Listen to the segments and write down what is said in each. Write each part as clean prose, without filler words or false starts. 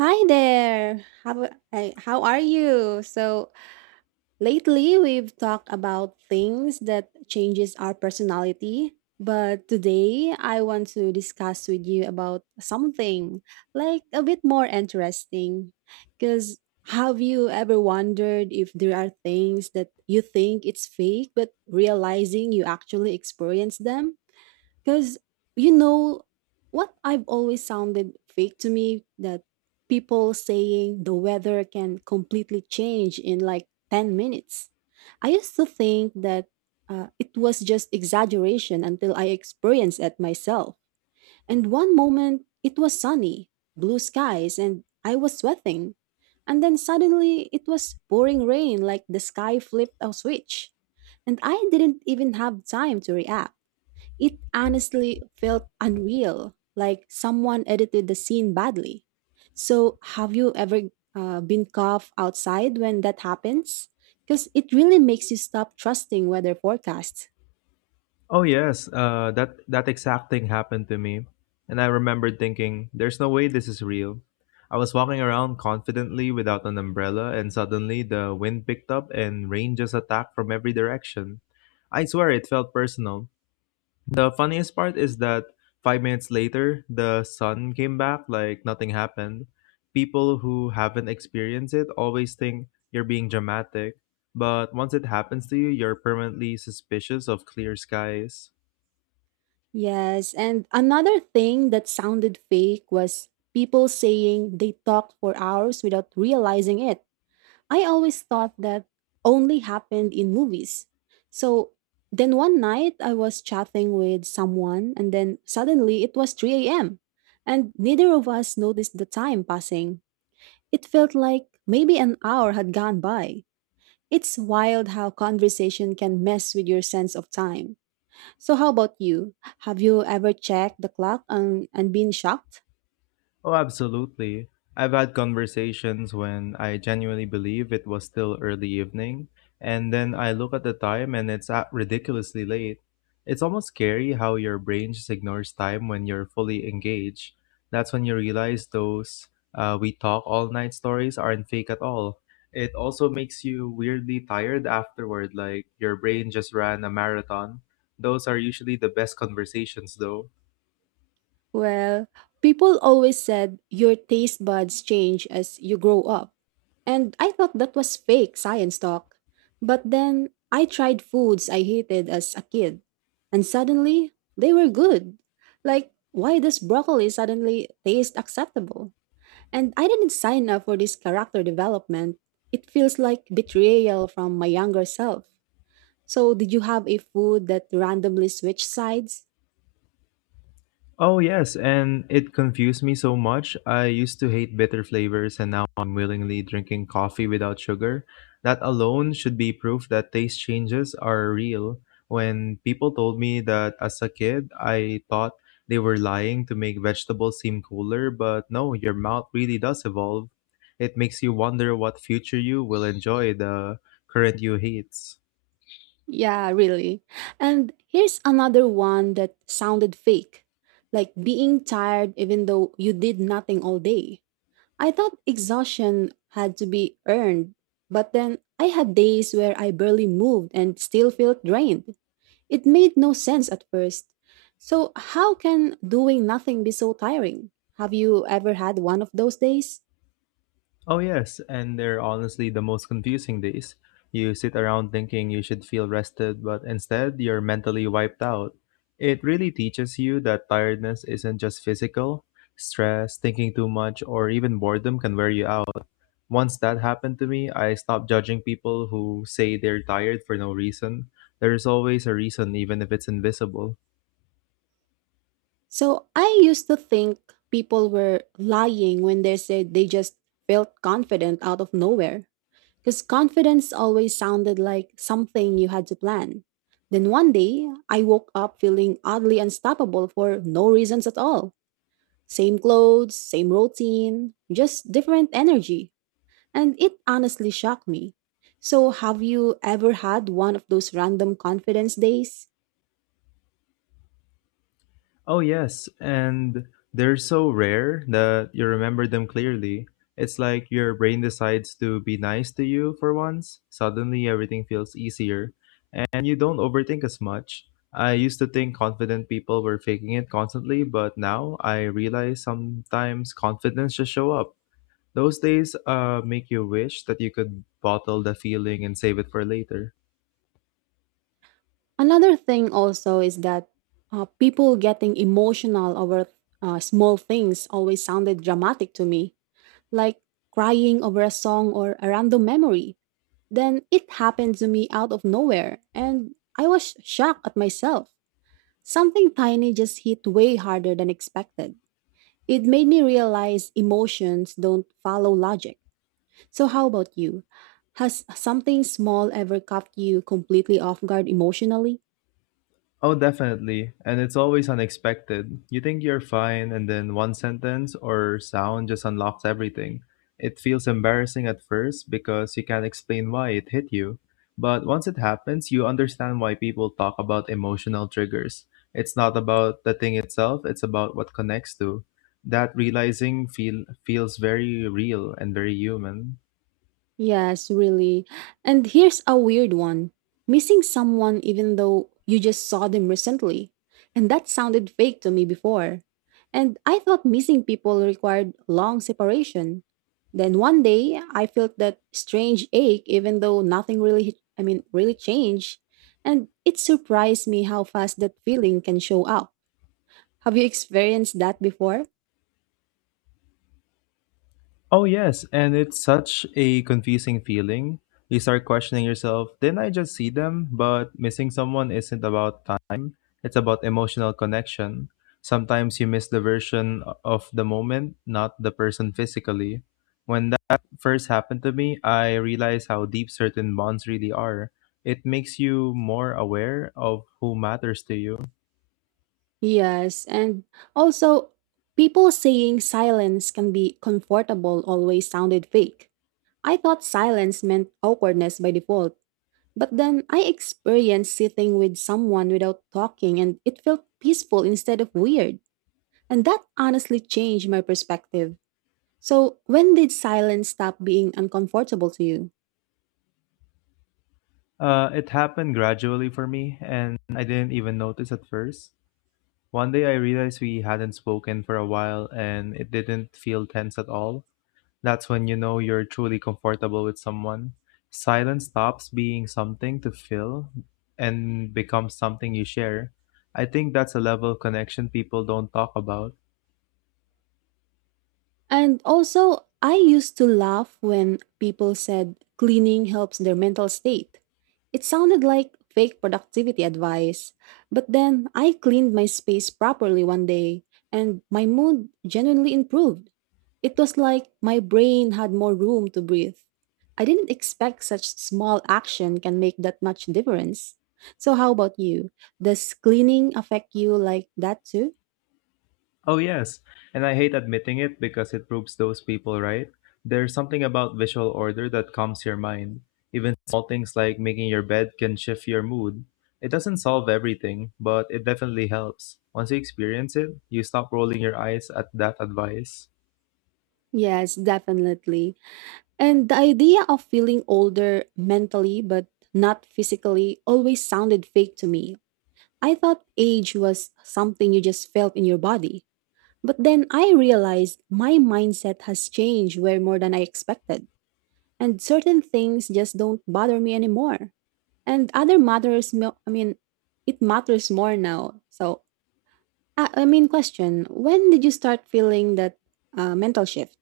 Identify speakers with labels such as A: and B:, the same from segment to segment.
A: Hi there. How are you? So lately we've talked about things that changes our personality, but today I want to discuss with you about something like a bit more interesting. Cuz have you ever wondered if there are things that you think it's fake but realizing you actually experience them? Because, you know, what I've always sounded fake to me that people saying the weather can completely change in like 10 minutes. I used to think that it was just exaggeration until I experienced it myself. And one moment it was sunny, blue skies, and I was sweating. And then suddenly it was pouring rain like the sky flipped a switch. And I didn't even have time to react. It honestly felt unreal, like someone edited the scene badly. So, have you ever been cough outside when that happens? Because it really makes you stop trusting weather forecasts.
B: Oh yes, that exact thing happened to me, and I remembered thinking, "There's no way this is real." I was walking around confidently without an umbrella, and suddenly the wind picked up and rain just attacked from every direction. I swear it felt personal. The funniest part is that 5 minutes later, the sun came back like nothing happened. People who haven't experienced it always think you're being dramatic, but once it happens to you, you're permanently suspicious of clear skies.
A: Yes, and another thing that sounded fake was people saying they talked for hours without realizing it. I always thought that only happened in movies. So then one night I was chatting with someone, and then suddenly it was 3 a.m. And neither of us noticed the time passing. It felt like maybe an hour had gone by. It's wild how conversation can mess with your sense of time. So, how about you? Have you ever checked the clock and been shocked?
B: Oh, absolutely. I've had conversations when I genuinely believe it was still early evening, and then I look at the time and it's at ridiculously late. It's almost scary how your brain just ignores time when you're fully engaged. That's when you realize those we talk all night stories aren't fake at all. It also makes you weirdly tired afterward, like your brain just ran a marathon. Those are usually the best conversations, though.
A: Well, people always said your taste buds change as you grow up. And I thought that was fake science talk. But then I tried foods I hated as a kid. And suddenly, they were good. Like, why does broccoli suddenly taste acceptable? And I didn't sign up for this character development. It feels like betrayal from my younger self. So, did you have a food that randomly switched sides?
B: Oh yes, and it confused me so much. I used to hate bitter flavors and now I'm willingly drinking coffee without sugar. That alone should be proof that taste changes are real. When people told me that as a kid, I thought they were lying to make vegetables seem cooler, but no, your mouth really does evolve. It makes you wonder what future you will enjoy the current you hates.
A: Yeah, really. And here's another one that sounded fake like being tired even though you did nothing all day. I thought exhaustion had to be earned, but then I had days where I barely moved and still felt drained. It made no sense at first. So, how can doing nothing be so tiring? Have you ever had one of those days?
B: Oh, yes, and they're honestly the most confusing days. You sit around thinking you should feel rested, but instead you're mentally wiped out. It really teaches you that tiredness isn't just physical. Stress, thinking too much, or even boredom can wear you out. Once that happened to me, I stopped judging people who say they're tired for no reason. There is always a reason, even if it's invisible.
A: So I used to think people were lying when they said they just felt confident out of nowhere. Because confidence always sounded like something you had to plan. Then one day, I woke up feeling oddly unstoppable for no reasons at all. Same clothes, same routine, just different energy. And it honestly shocked me. So, have you ever had one of those random confidence days?
B: Oh, yes, and they're so rare that you remember them clearly. It's like your brain decides to be nice to you for once. Suddenly, everything feels easier, and you don't overthink as much. I used to think confident people were faking it constantly, but now I realize sometimes confidence just show up. Those days make you wish that you could bottle the feeling and save it for later.
A: Another thing also is that people getting emotional over small things always sounded dramatic to me, like crying over a song or a random memory. Then it happened to me out of nowhere, and I was shocked at myself. Something tiny just hit way harder than expected. It made me realize emotions don't follow logic. So, how about you? Has something small ever caught you completely off guard emotionally?
B: Oh, definitely. And it's always unexpected. You think you're fine, and then one sentence or sound just unlocks everything. It feels embarrassing at first because you can't explain why it hit you. But once it happens, you understand why people talk about emotional triggers. It's not about the thing itself, it's about what connects to. That realizing feels very real and very human.
A: Yes, really. And here's a weird one missing someone even though you just saw them recently. And that sounded fake to me before. And I thought missing people required long separation. Then one day, I felt that strange ache even though nothing really, I mean, really changed. And it surprised me how fast that feeling can show up. Have you experienced that before?
B: Oh, yes. And it's such a confusing feeling. You start questioning yourself didn't I just see them? But missing someone isn't about time, it's about emotional connection. Sometimes you miss the version of the moment, not the person physically. When that first happened to me, I realized how deep certain bonds really are. It makes you more aware of who matters to you.
A: Yes, and also people saying silence can be comfortable always sounded fake. I thought silence meant awkwardness by default, but then I experienced sitting with someone without talking and it felt peaceful instead of weird. And that honestly changed my perspective. So, when did silence stop being uncomfortable to you?
B: It happened gradually for me, and I didn't even notice at first. One day I realized we hadn't spoken for a while and it didn't feel tense at all. That's when you know you're truly comfortable with someone. Silence stops being something to fill and becomes something you share. I think that's a level of connection people don't talk about.
A: And also, I used to laugh when people said cleaning helps their mental state. It sounded like fake productivity advice, but then I cleaned my space properly one day and my mood genuinely improved. It was like my brain had more room to breathe. I didn't expect such small action can make that much difference. So, how about you? Does cleaning affect you like that too?
B: Oh, yes. And I hate admitting it because it proves those people right. There's something about visual order that calms your mind. Even small things like making your bed can shift your mood. It doesn't solve everything, but it definitely helps. Once you experience it, you stop rolling your eyes at that advice.
A: Yes, definitely. And the idea of feeling older mentally but not physically always sounded fake to me. I thought age was something you just felt in your body. But then I realized my mindset has changed way more than I expected. And certain things just don't bother me anymore. And other matters, it matters more now. So, question when did you start feeling that mental shift?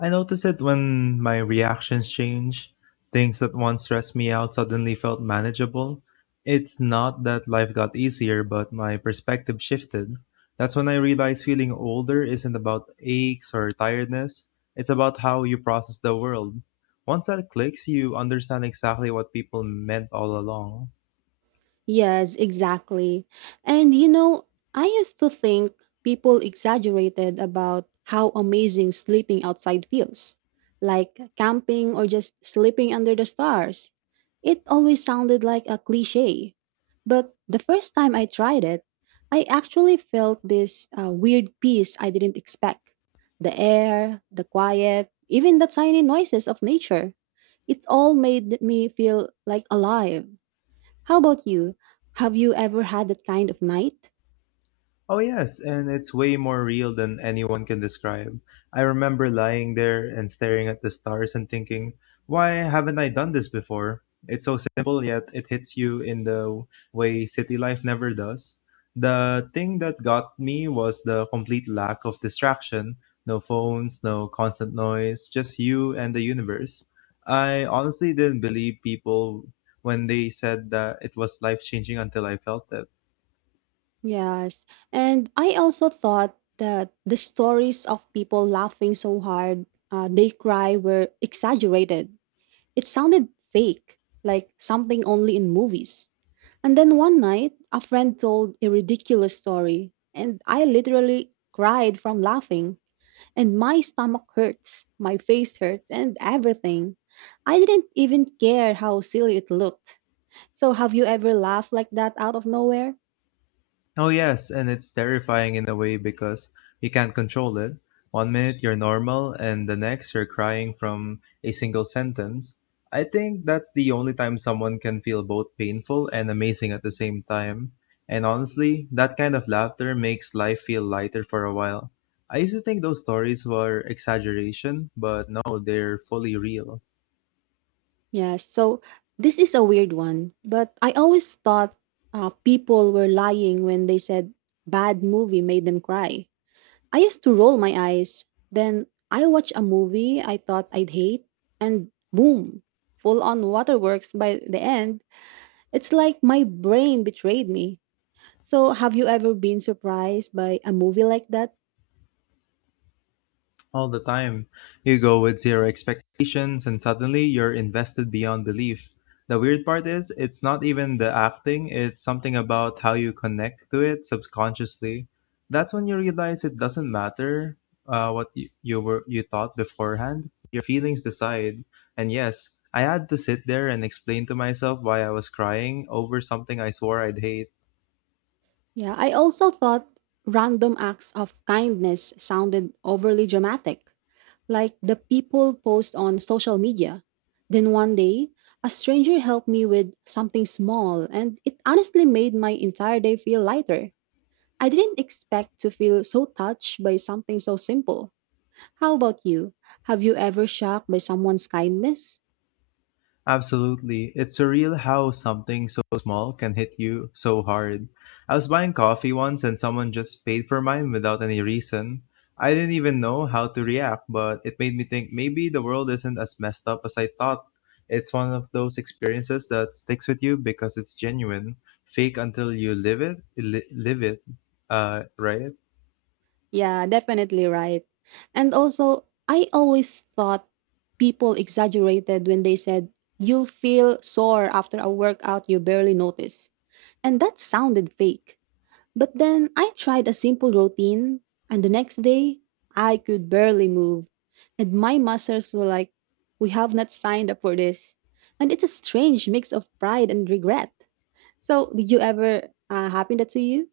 B: I notice it when my reactions change. Things that once stressed me out suddenly felt manageable. It's not that life got easier, but my perspective shifted. That's when I realized feeling older isn't about aches or tiredness, it's about how you process the world. Once that clicks, you understand exactly what people meant all along.
A: Yes, exactly. And you know, I used to think people exaggerated about how amazing sleeping outside feels, like camping or just sleeping under the stars. It always sounded like a cliche. But the first time I tried it, I actually felt this weird peace I didn't expect. The air, the quiet, even the tiny noises of nature. It all made me feel like alive. How about you? Have you ever had that kind of night?
B: Oh yes, and it's way more real than anyone can describe. I remember lying there and staring at the stars and thinking, why haven't I done this before? It's so simple, yet it hits you in the way city life never does. The thing that got me was the complete lack of distraction no phones, no constant noise, just you and the universe. I honestly didn't believe people when they said that it was life changing until I felt it.
A: Yes. And I also thought that the stories of people laughing so hard they cry were exaggerated. It sounded fake, like something only in movies. And then one night, a friend told a ridiculous story, and I literally cried from laughing. And my stomach hurts, my face hurts, and everything. I didn't even care how silly it looked. So have you ever laughed like that out of nowhere?
B: Oh, yes, and it's terrifying in a way because you can't control it. One minute you're normal, and the next you're crying from a single sentence. I think that's the only time someone can feel both painful and amazing at the same time. And honestly, that kind of laughter makes life feel lighter for a while. I used to think those stories were exaggeration, but no, they're fully real.
A: Yes. So this is a weird one, but I always thought people were lying when they said bad movie made them cry. I used to roll my eyes. Then I watch a movie I thought I'd hate, and boom, full on waterworks by the end. It's like my brain betrayed me. So have you ever been surprised by a movie like that?
B: All the time. You go with zero expectations and suddenly you're invested beyond belief. The weird part is, it's not even the acting, it's something about how you connect to it subconsciously. That's when you realize it doesn't matter what you thought beforehand. Your feelings decide. And yes, I had to sit there and explain to myself why I was crying over something I swore I'd hate.
A: Yeah, I also thought random acts of kindness sounded overly dramatic, like the people post on social media. Then one day, a stranger helped me with something small, and it honestly made my entire day feel lighter. I didn't expect to feel so touched by something so simple. How about you? Have you ever shocked by someone's kindness?
B: Absolutely. It's surreal how something so small can hit you so hard. I was buying coffee once and someone just paid for mine without any reason. I didn't even know how to react, but it made me think maybe the world isn't as messed up as I thought. It's one of those experiences that sticks with you because it's genuine, fake until you live it, live it, right?
A: Yeah, definitely right. And also, I always thought people exaggerated when they said, you'll feel sore after a workout you barely notice. And that sounded fake. But then I tried a simple routine, and the next day, I could barely move. And my muscles were like, we have not signed up for this. And it's a strange mix of pride and regret. So, did you ever happen that to you?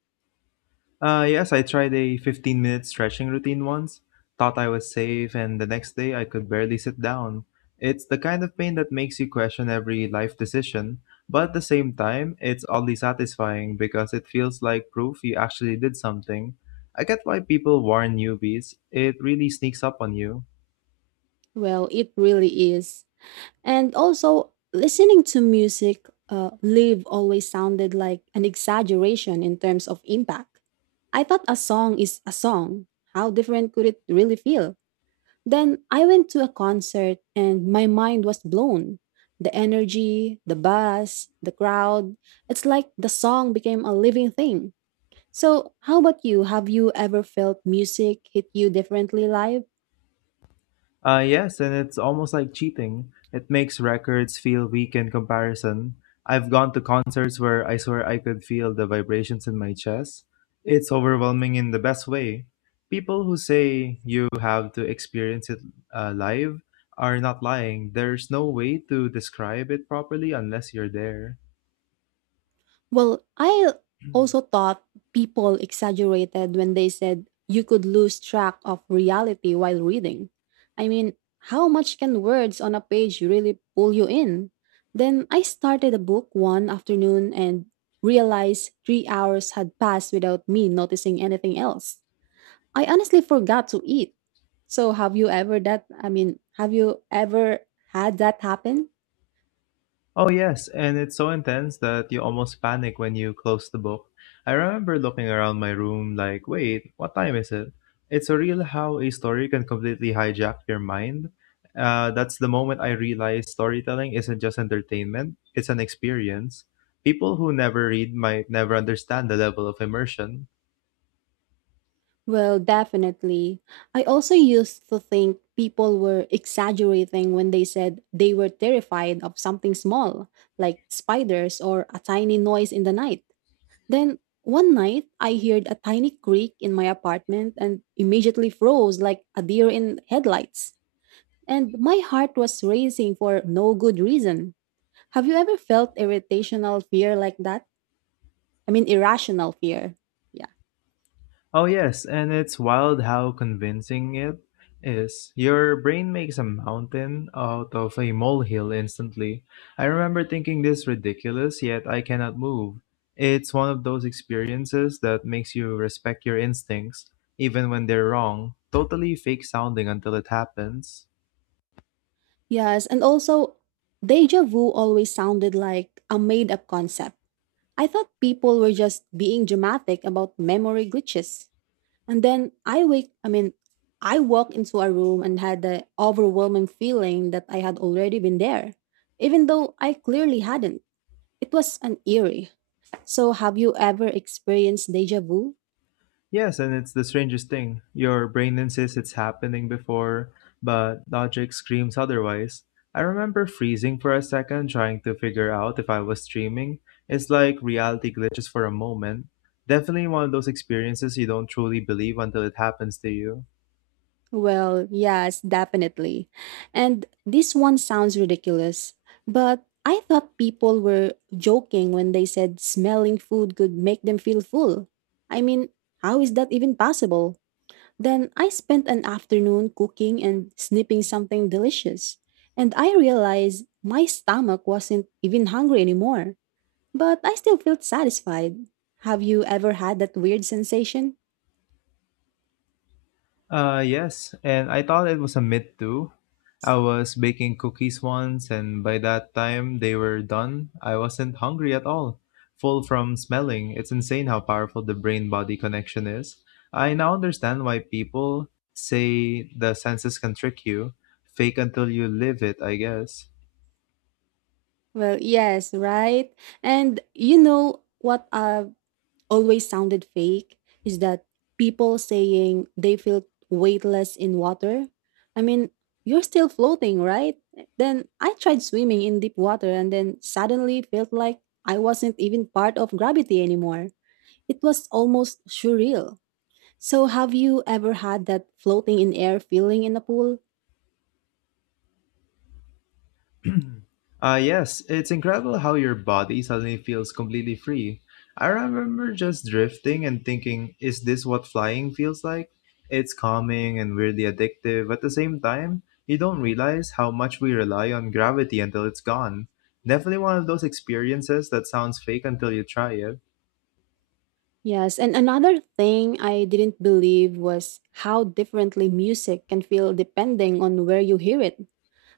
B: Yes, I tried a 15-minute stretching routine once, thought I was safe, and the next day I could barely sit down. It's the kind of pain that makes you question every life decision, but at the same time, it's oddly satisfying because it feels like proof you actually did something. I get why people warn newbies, it really sneaks up on you.
A: Well, it really is. And also, listening to music live always sounded like an exaggeration in terms of impact. I thought a song is a song. How different could it really feel? Then I went to a concert and my mind was blown. The energy, the buzz, the crowd. It's like the song became a living thing. So, how about you? Have you ever felt music hit you differently live?
B: Yes, and it's almost like cheating. It makes records feel weak in comparison. I've gone to concerts where I swear I could feel the vibrations in my chest. It's overwhelming in the best way. People who say you have to experience it live are not lying. There's no way to describe it properly unless you're there.
A: Well, I also thought people exaggerated when they said you could lose track of reality while reading. I mean, how much can words on a page really pull you in? Then I started a book one afternoon and realized 3 hours had passed without me noticing anything else. I honestly forgot to eat. So, have you ever had that happen?
B: Oh, yes, and it's so intense that you almost panic when you close the book. I remember looking around my room like, wait, what time is it? It's surreal how a story can completely hijack your mind. That's the moment I realized storytelling isn't just entertainment, it's an experience. People who never read might never understand the level of immersion.
A: Well, definitely. I also used to think people were exaggerating when they said they were terrified of something small, like spiders or a tiny noise in the night. Then one night, I heard a tiny creak in my apartment and immediately froze like a deer in headlights. And my heart was racing for no good reason. Have you ever felt irritational fear like that? I mean, irrational fear. Yeah.
B: Oh, yes, and it's wild how convincing it is. Your brain makes a mountain out of a molehill instantly. I remember thinking this ridiculous, yet I cannot move. It's one of those experiences that makes you respect your instincts, even when they're wrong, totally fake sounding until it happens.
A: Yes, and also, deja vu always sounded like a made up concept. I thought people were just being dramatic about memory glitches. And then I wake, I mean, I walked into a room and had the overwhelming feeling that I had already been there, even though I clearly hadn't. It was an eerie. So, have you ever experienced deja vu?
B: Yes, and it's the strangest thing. Your brain insists it's happening before, but logic screams otherwise. I remember freezing for a second trying to figure out if I was dreaming. It's like reality glitches for a moment. Definitely one of those experiences you don't truly believe until it happens to you.
A: Well, yes, definitely. And this one sounds ridiculous, but I thought people were joking when they said smelling food could make them feel full. I mean, how is that even possible? Then I spent an afternoon cooking and snipping something delicious, and I realized my stomach wasn't even hungry anymore, but I still felt satisfied. Have you ever had that weird sensation?
B: Yes, and I thought it was a myth too. I was baking cookies once, and by that time they were done, I wasn't hungry at all. Full from smelling. It's insane how powerful the brain body connection is. I now understand why people say the senses can trick you. Fake until you live it, I guess.
A: Well, yes, right? And you know what always sounded fake is that people saying they feel weightless in water. I mean, you're still floating, right? Then I tried swimming in deep water and then suddenly felt like I wasn't even part of gravity anymore. It was almost surreal. So have you ever had that floating in air feeling in a pool?
B: Yes, it's incredible how your body suddenly feels completely free. I remember just drifting and thinking, is this what flying feels like? It's calming and weirdly addictive. At the same time, you don't realize how much we rely on gravity until it's gone. Definitely one of those experiences that sounds fake until you try it.
A: Yes, and another thing I didn't believe was how differently music can feel depending on where you hear it.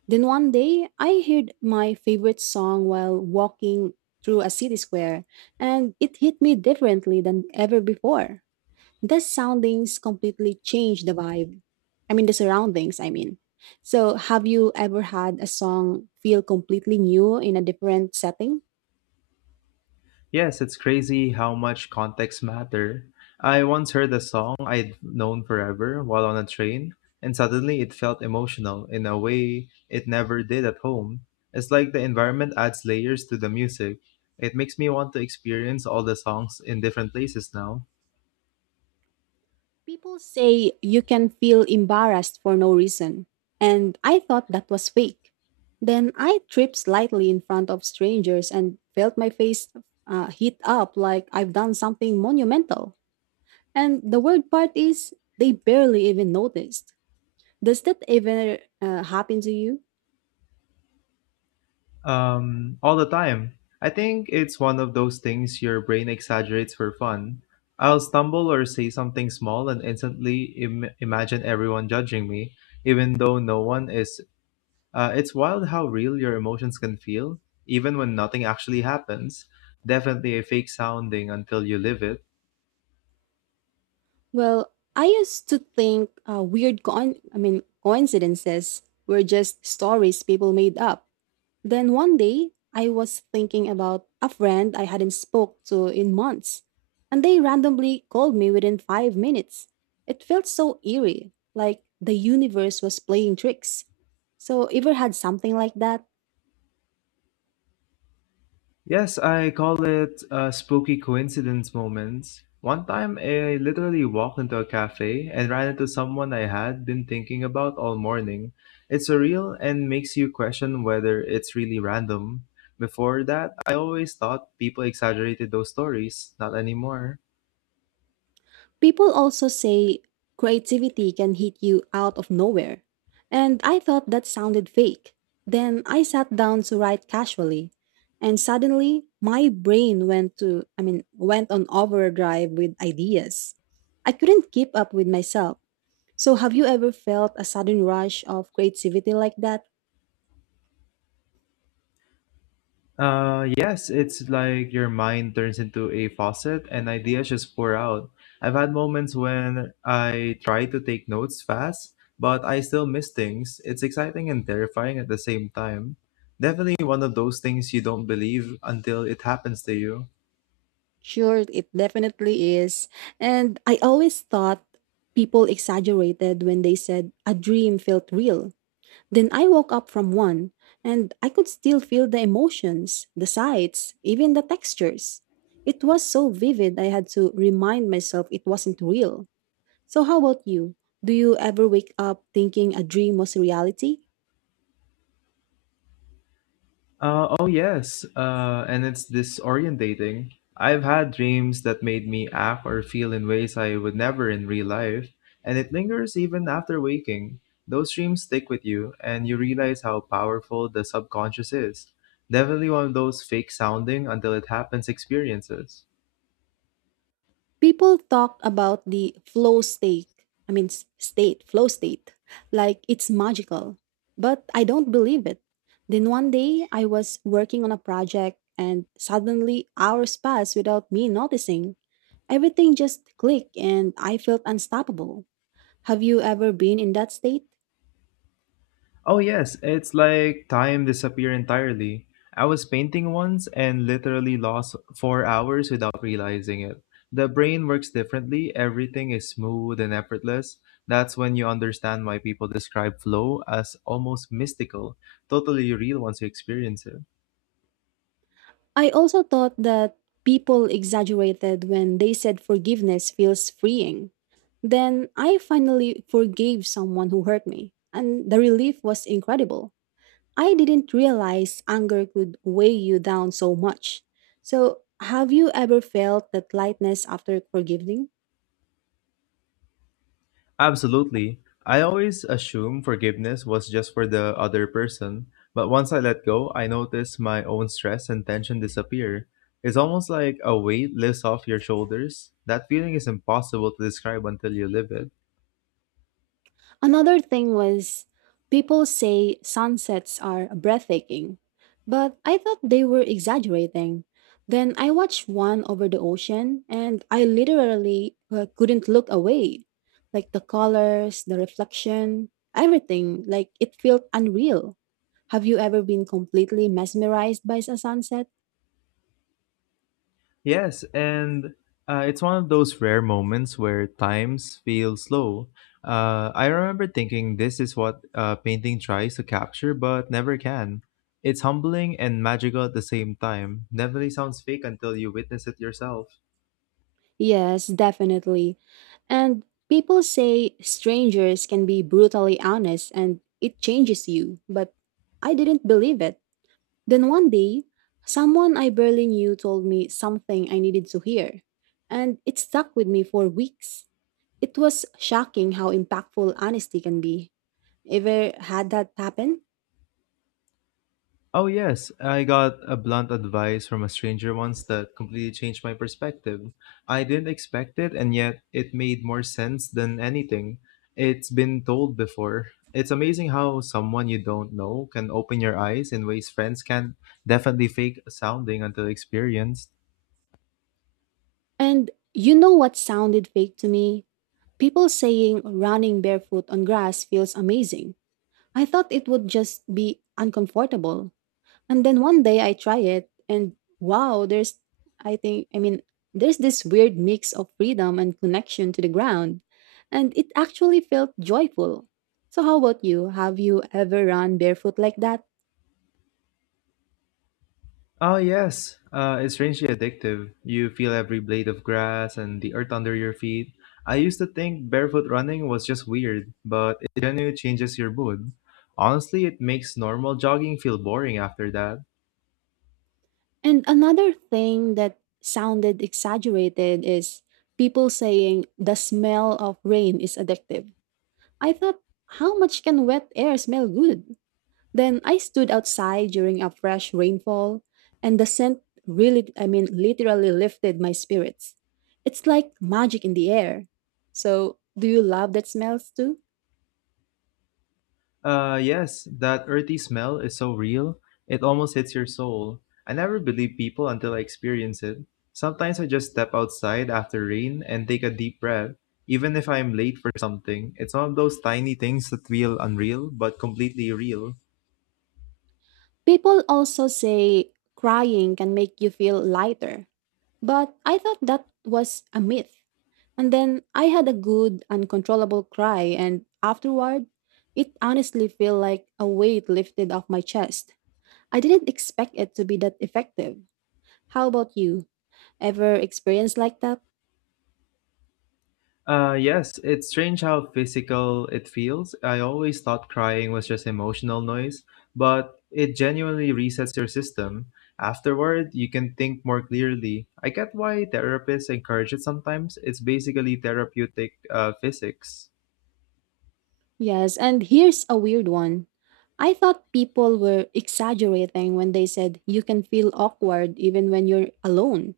A: Then one day, I heard my favorite song while walking through a city square, and it hit me differently than ever before. The soundings completely changed the vibe. I mean, the surroundings, I mean. So, have you ever had a song feel completely new in a different setting?
B: Yes, it's crazy how much context matter. I once heard a song I'd known forever while on a train, and suddenly it felt emotional in a way it never did at home. It's like the environment adds layers to the music. It makes me want to experience all the songs in different places now.
A: People say you can feel embarrassed for no reason, and I thought that was fake. Then I tripped slightly in front of strangers and felt my face heat up like I've done something monumental. And the weird part is, they barely even noticed. Does that ever happen to you?
B: All the time. I think it's one of those things your brain exaggerates for fun. I'll stumble or say something small and instantly imagine everyone judging me, even though no one is. It's wild how real your emotions can feel, even when nothing actually happens. Definitely a fake sounding until you live it.
A: Well, I used to think weird, coin- I mean, coincidences were just stories people made up. Then one day, I was thinking about a friend I hadn't spoke to in months, and they randomly called me within 5 minutes. It felt so eerie, like the universe was playing tricks. So, ever had something like that?
B: Yes, I call it a spooky coincidence moments. One time, I literally walked into a cafe and ran into someone I had been thinking about all morning. It's surreal and makes you question whether it's really random. Before that, I always thought people exaggerated those stories. Not anymore.
A: People also say creativity can hit you out of nowhere. And I thought that sounded fake. Then I sat down to write casually, and suddenly my brain went on overdrive with ideas. I couldn't keep up with myself. So have you ever felt a sudden rush of creativity like that?
B: Yes, it's like your mind turns into a faucet and ideas just pour out. I've had moments when I try to take notes fast, but I still miss things. It's exciting and terrifying at the same time. Definitely one of those things you don't believe until it happens to you.
A: Sure, it definitely is. And I always thought people exaggerated when they said a dream felt real. Then I woke up from one, and I could still feel the emotions, the sights, even the textures. It was so vivid, I had to remind myself it wasn't real. So, how about you? Do you ever wake up thinking a dream was reality?
B: Oh yes, and it's disorientating. I've had dreams that made me act or feel in ways I would never in real life, and it lingers even after waking. Those dreams stick with you, and you realize how powerful the subconscious is. Definitely one of those fake sounding until it happens experiences.
A: People talk about the flow state, flow state, like it's magical. But I don't believe it. Then one day, I was working on a project, and suddenly hours passed without me noticing. Everything just clicked and I felt unstoppable. Have you ever been in that state?
B: Oh, yes, it's like time disappear entirely. I was painting once and literally lost 4 hours without realizing it. The brain works differently, everything is smooth and effortless. That's when you understand why people describe flow as almost mystical, totally real once you experience it.
A: I also thought that people exaggerated when they said forgiveness feels freeing. Then I finally forgave someone who hurt me, and the relief was incredible. I didn't realize anger could weigh you down so much. So, have you ever felt that lightness after forgiving?
B: Absolutely. I always assumed forgiveness was just for the other person, but once I let go, I notice my own stress and tension disappear. It's almost like a weight lifts off your shoulders. That feeling is impossible to describe until you live it.
A: Another thing was, people say sunsets are breathtaking, but I thought they were exaggerating. Then I watched one over the ocean and I literally couldn't look away. Like the colors, the reflection, everything, like it felt unreal. Have you ever been completely mesmerized by a sunset?
B: Yes, and it's one of those rare moments where times feel slow. I remember thinking this is what painting tries to capture but never can. It's humbling and magical at the same time. Definitely sounds fake until you witness it yourself.
A: Yes, definitely. And people say strangers can be brutally honest and it changes you, but I didn't believe it. Then one day, someone I barely knew told me something I needed to hear, and it stuck with me for weeks. It was shocking how impactful honesty can be. Ever had that happen?
B: Oh, yes, I got a blunt advice from a stranger once that completely changed my perspective. I didn't expect it, and yet it made more sense than anything it's been told before. It's amazing how someone you don't know can open your eyes in ways friends can definitely fake sounding until experienced.
A: And you know what sounded fake to me? People saying running barefoot on grass feels amazing. I thought it would just be uncomfortable. And then one day I try it and wow, there's I think I mean there's this weird mix of freedom and connection to the ground. And it actually felt joyful. So how about you? Have you ever run barefoot like that?
B: Oh, yes. It's strangely addictive. You feel every blade of grass and the earth under your feet. I used to think barefoot running was just weird, but it genuinely changes your mood. Honestly, it makes normal jogging feel boring after that.
A: And another thing that sounded exaggerated is people saying the smell of rain is addictive. I thought, how much can wet air smell good? Then I stood outside during a fresh rainfall, and the scent literally lifted my spirits. It's like magic in the air. So, do you love that smells too?
B: Yes, that earthy smell is so real. It almost hits your soul. I never believe people until I experience it. Sometimes I just step outside after rain and take a deep breath, even if I'm late for something. It's one of those tiny things that feel unreal but completely real.
A: People also say crying can make you feel lighter, but I thought that was a myth. And then I had a good, uncontrollable cry, and afterward, it honestly felt like a weight lifted off my chest. I didn't expect it to be that effective. How about you? Ever experienced like that?
B: Yes, it's strange how physical it feels. I always thought crying was just emotional noise, but it genuinely resets your system. Afterward, you can think more clearly. I get why therapists encourage it sometimes. It's basically therapeutic physics.
A: Yes, and here's a weird one. I thought people were exaggerating when they said you can feel awkward even when you're alone.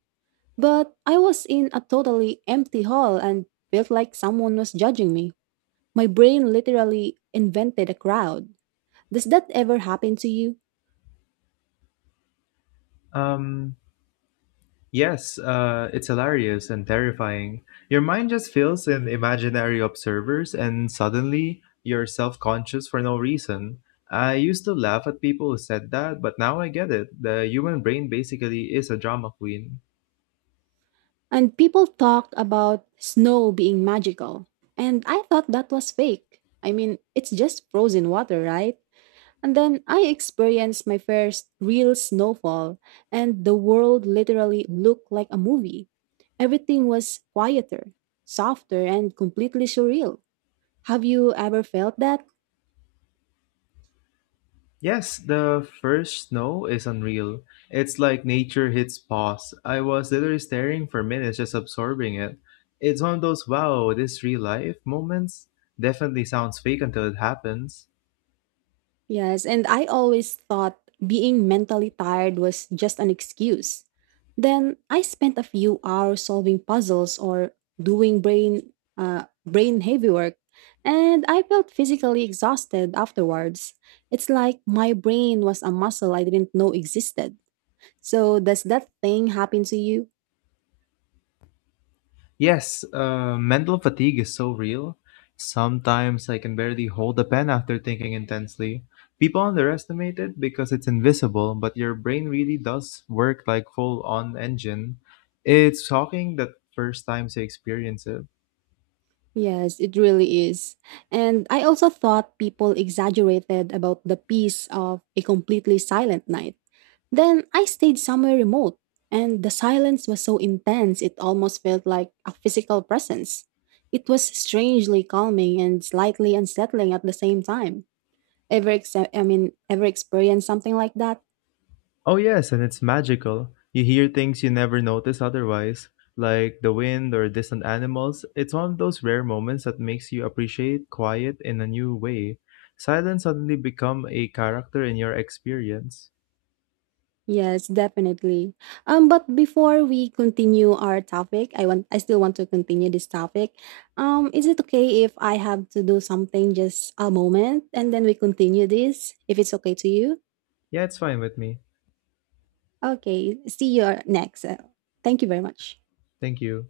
A: But I was in a totally empty hall and felt like someone was judging me. My brain literally invented a crowd. Does that ever happen to you?
B: Um, Yes, it's hilarious and terrifying. Your mind just fills in imaginary observers, and suddenly you're self conscious for no reason. I used to laugh at people who said that, but now I get it. The human brain basically is a drama queen.
A: And people talked about snow being magical. And I thought that was fake. I mean, it's just frozen water, right? And then I experienced my first real snowfall, and the world literally looked like a movie. Everything was quieter, softer, and completely surreal. Have you ever felt that?
B: Yes, the first snow is unreal. It's like nature hits pause. I was literally staring for minutes, just absorbing it. It's one of those wow, this real life moments. Definitely sounds fake until it happens.
A: Yes, and I always thought being mentally tired was just an excuse. Then I spent a few hours solving puzzles or doing brain heavy work, and I felt physically exhausted afterwards. It's like my brain was a muscle I didn't know existed. So does that thing happen to you?
B: Yes, mental fatigue is so real. Sometimes I can barely hold a pen after thinking intensely. People underestimate it because it's invisible, but your brain really does work like full on engine. It's shocking that first times you experience it.
A: Yes, it really is. And I also thought people exaggerated about the peace of a completely silent night. Then I stayed somewhere remote, and the silence was so intense it almost felt like a physical presence. It was strangely calming and slightly unsettling at the same time. Ever ex- I mean, ever experienced something like that?
B: Oh, yes, and it's magical. You hear things you never notice otherwise, like the wind or distant animals. It's one of those rare moments that makes you appreciate quiet in a new way. Silence suddenly become a character in your experience.
A: Yes, definitely. But before we continue our topic, I still want to continue this topic. Is it okay if I have to do something just a moment and then we continue this? If it's okay to you?
B: Yeah, it's fine with me.
A: Okay, see you next. Thank you very much.
B: Thank you.